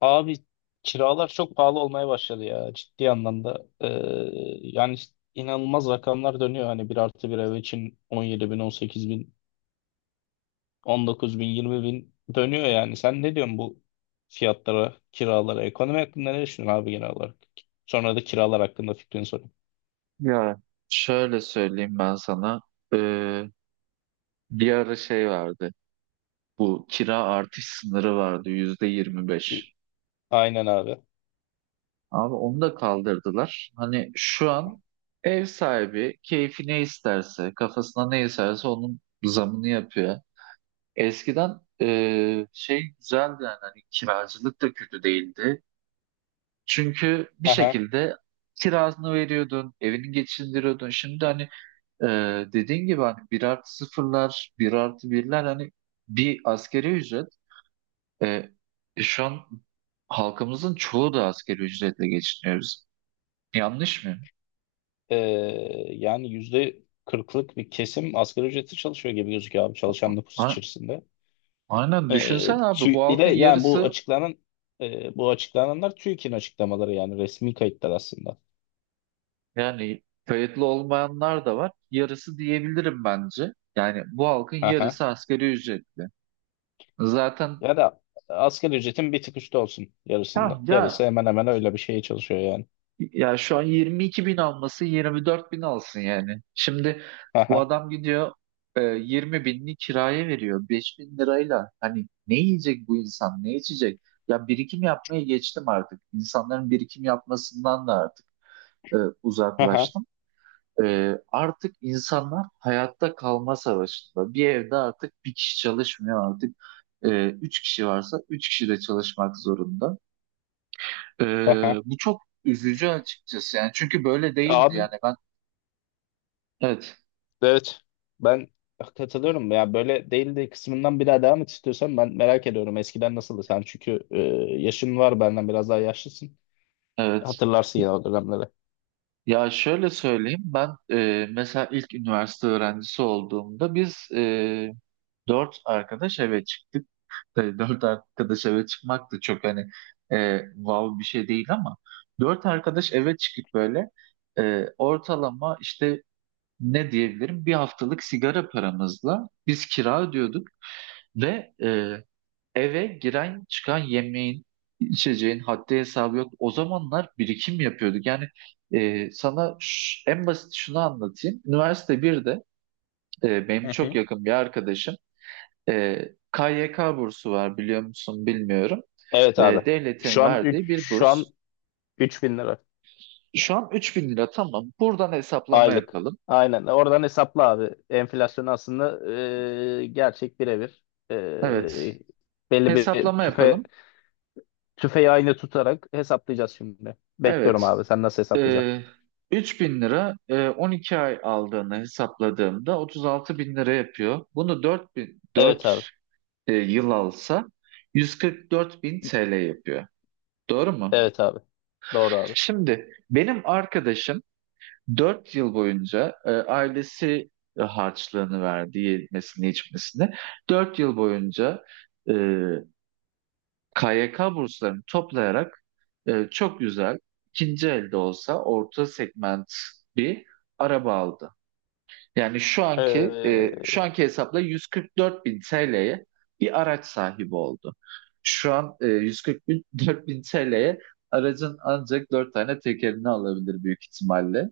Abi kiralar çok pahalı olmaya başladı ya ciddi anlamda. Yani işte inanılmaz rakamlar dönüyor. Hani bir artı bir ev için 17 bin, 18 bin, 19 bin, 20 bin dönüyor yani. Sen ne diyorsun bu fiyatlara, kiralara? Ekonomi hakkında ne düşünüyorsun abi genel olarak? Sonra da kiralar hakkında fikrini sorayım. Ya şöyle söyleyeyim ben sana. Ee, Bir ara şey vardı. Bu kira artış sınırı vardı yüzde yirmi İ- beş. Aynen abi. Abi onu da kaldırdılar. Hani şu an ev sahibi keyfi ne isterse, kafasına ne isterse onun zamını yapıyor. Eskiden şey güzeldi yani hani kiracılık da kötü değildi. Çünkü bir Aha. şekilde kirasını veriyordun, evini geçindiriyordun. Şimdi hani, dediğin gibi hani bir artı sıfırlar, bir artı birler hani bir askeri ücret. Ee, Şu an halkımızın çoğu da askeri ücretle geçiniyoruz. Yanlış mı? Ee, yani yüzde kırklık bir kesim asgari ücretli çalışıyor gibi gözüküyor abi çalışan nüfus A- içerisinde. Aynen, düşünsen abi bu Bir de halkın yani bu yarısı, açıklanan, bu açıklananlar TÜİK'in açıklamaları yani resmi kayıtlar aslında. yani kayıtlı olmayanlar da var. Yarısı diyebilirim bence. Yani bu halkın Aha. yarısı askeri ücretli. Zaten, Ya da asgari ücretin bir tık üstü olsun. Yarısında, ha, ya yarısı hemen hemen öyle bir şeye çalışıyor yani. Ya şu an 22 bin alması 24 bin alsın yani. Şimdi bu Aha. adam gidiyor, 20 binini kiraya veriyor. 5 bin lirayla hani ne yiyecek bu insan, ne içecek? Ya birikim yapmaya geçtim artık. İnsanların birikim yapmasından da artık e, Aha. uzaklaştım. Artık insanlar hayatta kalma savaşında. Bir evde artık bir kişi çalışmıyor artık. Üç kişi varsa üç kişi de çalışmak zorunda. Aha. Bu çok üzücü açıkçası yani çünkü böyle değildi Abi yani ben. Evet, evet, ben katılıyorum ya, böyle değil de kısmından bir daha devam et istiyorsan ben merak ediyorum, eskiden nasıldı sen çünkü yaşın var, benden biraz daha yaşlısın. evet. Hatırlarsın ya o dönemleri. Ya şöyle söyleyeyim ben, mesela ilk üniversite öğrencisi olduğumda biz, dört arkadaş eve çıktık. Tabii dört arkadaş eve çıkmak da çok hani, wow bir şey değil ama dört arkadaş eve çıkıp böyle, ortalama işte, ne diyebilirim, bir haftalık sigara paramızla biz kira ödüyorduk ve eve giren çıkan yemeğin, içeceğin haddi hesabı yok. O zamanlar birikim yapıyorduk. Yani, sana en basit şunu anlatayım. Üniversite birde, Hı benim çok hı. yakın bir arkadaşım, e, KYK bursu var biliyor musun bilmiyorum. Evet abi. Şu Devletin an verdiği üç bir şu an burs. 3.000 lira Şu an 3000 lira, tamam. Buradan hesaplama aylık. yapalım. Aynen. Oradan hesapla abi. Enflasyon aslında gerçek birebir. Evet. E, belli bir Hesaplama tüfe yapalım. tüfeği aynı tutarak hesaplayacağız şimdi. Bekliyorum Evet. abi. Sen nasıl hesaplayacaksın? Ee, Üç bin lira, 12 ay aldığını hesapladığımda 36 bin lira yapıyor. Bunu Evet abi. 4 yıl alsa 144 bin TL yapıyor. Doğru mu? Evet abi. Doğru Şimdi benim arkadaşım 4 yıl boyunca, ailesi harçlığını verdi, yemesini, içmesini. 4 yıl boyunca KYK burslarını toplayarak, çok güzel, ikinci elde olsa orta segment bir araba aldı. Yani şu anki e, abi. şu anki hesapla 144 bin TL'ye bir araç sahibi oldu. Şu an, 144 bin TL'ye aracın ancak dört tane tekerini alabilir büyük ihtimalle.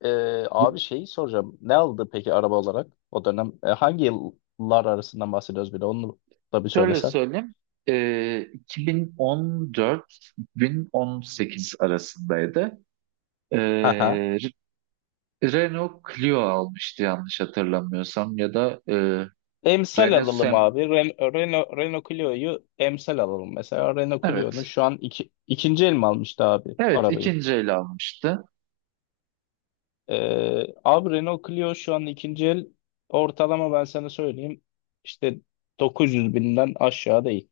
Abi şeyi soracağım. Ne aldı peki araba olarak o dönem? Hangi yıllar arasından bahsediyoruz, bir de onu da bir Şöyle söylesen. söyleyeyim. 2014-2018 arasındaydı. E, Haha. Renault Clio almıştı yanlış hatırlamıyorsam ya da, Emsal Renault alalım Sem, abi. Renault Clio'yu emsal alalım. Mesela Renault Clio'nun evet, şu an ikinci el mi almıştı abi evet, arabayı? ikinci el almıştı. Abi Renault Clio şu an ikinci el ortalama, ben sana söyleyeyim. İşte 900 binden aşağı değil.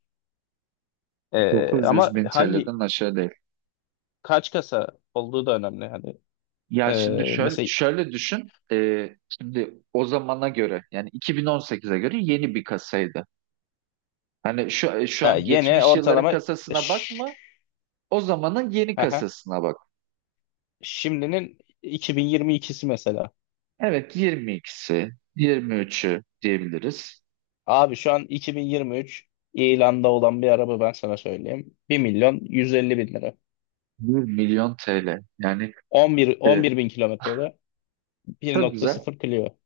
Ama 900 bin hangi TL'den aşağı değil. kaç kasa olduğu da önemli. Hani, Ya şimdi şöyle, mesela. şöyle düşün, şimdi o zamana göre yani 2018'e göre yeni bir kasaydı. Hani şu Ha, an Yeni geçmiş yılların ortalama, e, kasasına Ş- bakma, o zamanın yeni aha. kasasına bak. Şimdinin 2022'si mesela. Evet, 22'si 23'ü diyebiliriz. Abi şu an 2023 ilanda olan bir araba, ben sana söyleyeyim. Bir milyon 150 bin lira. Bir milyon TL yani, 11, e, 11 bin kilometrede çok güzel. 1.0 Clio.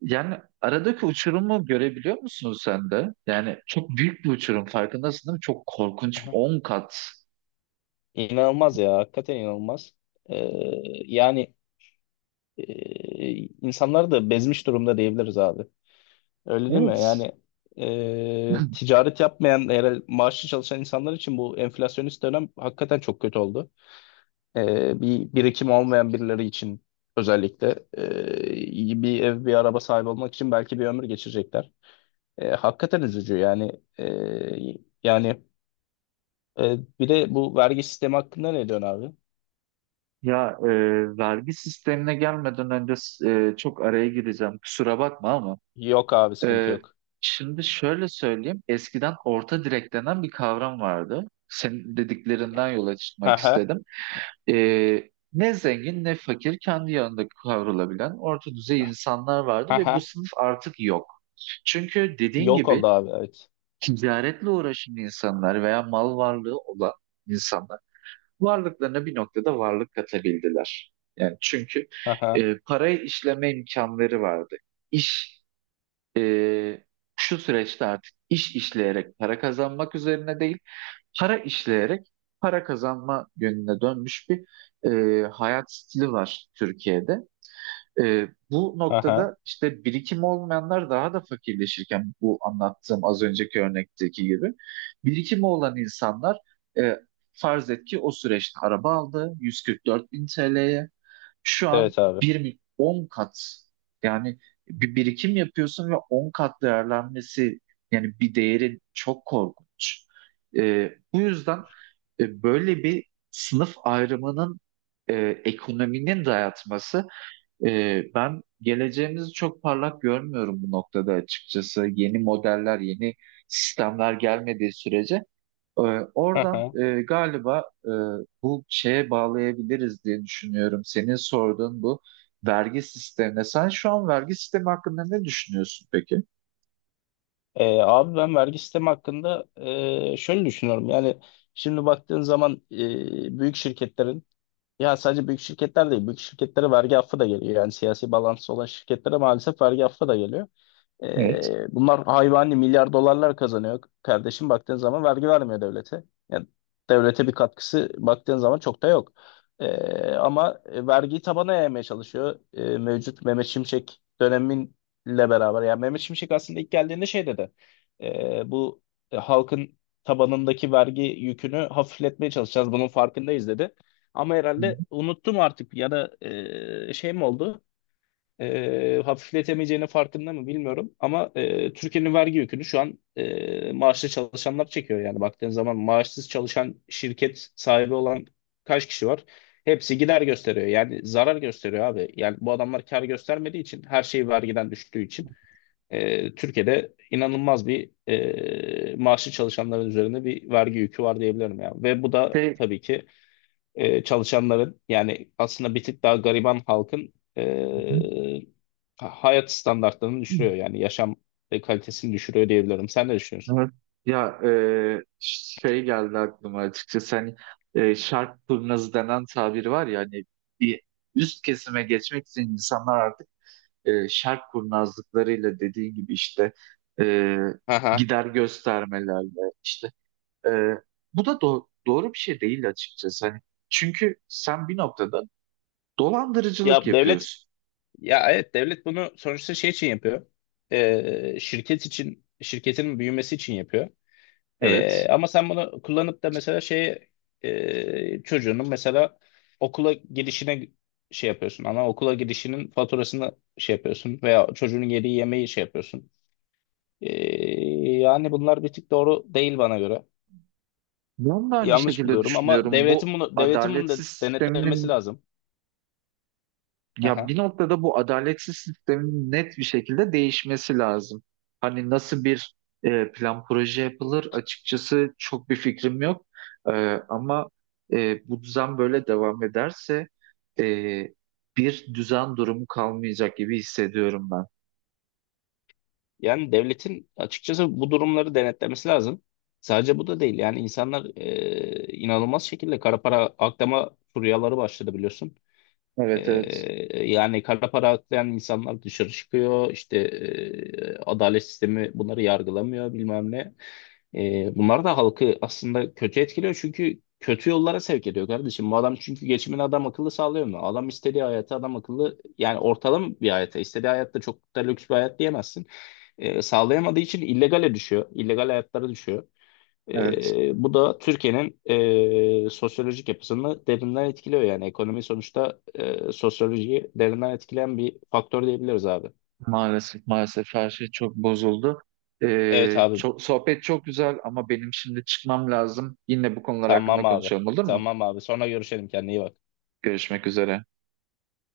Yani aradaki uçurumu görebiliyor musun sen de? Yani çok büyük bir uçurum, farkındasın değil mi? Çok korkunç, Aha. 10 kat. İnanılmaz ya. Hakikaten inanılmaz. Ee, yani, insanları da bezmiş durumda diyebiliriz abi. Öyle değil mi? Evet. Yani, ticaret yapmayan, eğer maaşlı çalışan insanlar için bu enflasyonist dönem hakikaten çok kötü oldu. Bir birikim olmayan birileri için özellikle iyi bir ev, bir araba sahibi olmak için belki bir ömür geçirecekler. Hakikaten üzücü yani. E, yani, bir de bu vergi sistemi hakkında ne diyorsun abi? Ya, vergi sistemine gelmeden önce, çok araya gireceğim. Kusura bakma ama. Yok abi, sıkıntı E, yok. şimdi şöyle söyleyeyim. Eskiden orta direk denen bir kavram vardı. Senin dediklerinden yola Hı çıkmak hı, istedim. Ne zengin ne fakir, kendi yanında kavrulabilen orta düzey insanlar hı vardı ve bu hı. sınıf artık yok. Çünkü dediğin Yok gibi oldu abi, evet. ticaretle uğraşan insanlar veya mal varlığı olan insanlar varlıklarına bir noktada varlık katabildiler. Yani çünkü, Hı hı, parayı işleme imkanları vardı. İş e, Şu süreçte artık iş işleyerek para kazanmak üzerine değil, para işleyerek para kazanma yönüne dönmüş bir, hayat stili var Türkiye'de. Bu hı hı. noktada işte birikim olmayanlar daha da fakirleşirken, bu anlattığım az önceki örnekteki gibi birikimi olan insanlar, e, farz et ki o süreçte araba aldı 144 bin TL'ye, şu an Evet abi. bir 10 kat yani, bir birikim yapıyorsun ve 10 kat değerlenmesi, yani bir değerin çok korkunç. Bu yüzden, böyle bir sınıf ayrımının, e, ekonominin dayatması, ben geleceğimizi çok parlak görmüyorum bu noktada açıkçası. Yeni modeller, yeni sistemler gelmediği sürece, ee, Hı oradan, hı. Galiba, bu şeye bağlayabiliriz diye düşünüyorum. Senin sorduğun bu vergi sistemine. Sen şu an vergi sistemi hakkında ne düşünüyorsun peki? Abi ben vergi sistemi hakkında şöyle düşünüyorum. Yani şimdi baktığın zaman büyük şirketlerin... Ya, sadece büyük şirketler değil, büyük şirketlere vergi affı da geliyor. Yani siyasi bağlantısı olan şirketlere maalesef vergi affı da geliyor. Evet. Bunlar hayvani milyar dolarlar kazanıyor kardeşim, baktığın zaman vergi vermiyor devlete. Yani devlete bir katkısı, baktığın zaman çok da yok. Ama vergiyi tabana yaymaya çalışıyor. Mevcut Mehmet Şimşek döneminle beraber. Yani Mehmet Şimşek aslında ilk geldiğinde şey dedi. Bu halkın tabanındaki vergi yükünü hafifletmeye çalışacağız, bunun farkındayız dedi. Ama Hı herhalde hı. unuttum artık, ya da şey mi oldu? Hafifletemeyeceğinin farkında mı bilmiyorum, ama Türkiye'nin vergi yükünü şu an maaşlı çalışanlar çekiyor. Yani baktığın zaman maaşsız çalışan şirket sahibi olan kaç kişi var? Hepsi gider gösteriyor, yani zarar gösteriyor abi. Yani bu adamlar kar göstermediği için, her şey vergiden düştüğü için Türkiye'de inanılmaz bir, maaşlı çalışanların üzerinde bir vergi yükü var diyebilirim ya. Ve bu da Şey. tabii ki çalışanların, yani aslında bir tık daha gariban halkın Hı hı. hayat standartlarını düşürüyor. Yani yaşam kalitesini düşürüyor diyebilirim. Sen ne düşünüyorsun? Evet. Ya, şey geldi aklıma açıkçası, hani, şark turnazı denen tabiri var ya, hani bir üst kesime geçmek için insanlar artık, şark kurnazlıklarıyla dediği gibi işte, e, Aha. gider göstermelerle işte. Ee, Bu da doğru bir şey değil açıkçası. Hani çünkü sen bir noktada dolandırıcılık Ya devlet yapıyorsun. ya evet devlet bunu sonuçta şey için yapıyor. E, şirket için, şirketin büyümesi için yapıyor. E, Evet. ama sen bunu kullanıp da mesela şey, çocuğunun mesela okula girişine şey yapıyorsun. Ana okula girişinin faturasını şey yapıyorsun veya çocuğun yediği yemeği şey yapıyorsun. Ee, yani bunlar bir tık doğru değil bana göre. Ben de aynı Yanlış şekilde buluyorum, ama düşünüyorum. Bu devletin bunu adaletsiz denetlemesi sisteminin lazım. ya Aha. bir noktada bu adaletsiz sistemin net bir şekilde değişmesi lazım. Hani nasıl bir, plan proje yapılır açıkçası çok bir fikrim yok. Ee, Ama, bu düzen böyle devam ederse, e, bir düzen durumu kalmayacak gibi hissediyorum ben. Yani devletin açıkçası bu durumları denetlemesi lazım. Sadece bu da değil. Yani insanlar inanılmaz şekilde kara para aklama furyaları başladı, biliyorsun. Ee, Evet, evet, yani kara para aklayan insanlar dışarı çıkıyor. İşte adalet sistemi bunları yargılamıyor, bilmem ne. Bunlar da halkı aslında kötü etkiliyor, çünkü kötü yollara sevk ediyor kardeşim. Bu adam çünkü geçimini adam akıllı sağlıyor mu? Adam istediği hayatı adam akıllı, yani ortalama bir hayata, istediği hayatta, çok da lüks bir hayat diyemezsin. Sağlayamadığı için illegale düşüyor. İllegal hayatlara düşüyor. evet. E, bu da Türkiye'nin sosyolojik yapısını derinden etkiliyor. Yani ekonomi sonuçta sosyolojiyi derinden etkileyen bir faktör diyebiliriz abi. Maalesef, maalesef, her şey çok bozuldu. Evet Ee, abi, çok, sohbet çok güzel ama benim şimdi çıkmam lazım. Yine bu konular tamam hakkında abi, konuşalım, olur mu? tamam abi, sonra görüşelim, kendine iyi bak. Görüşmek üzere.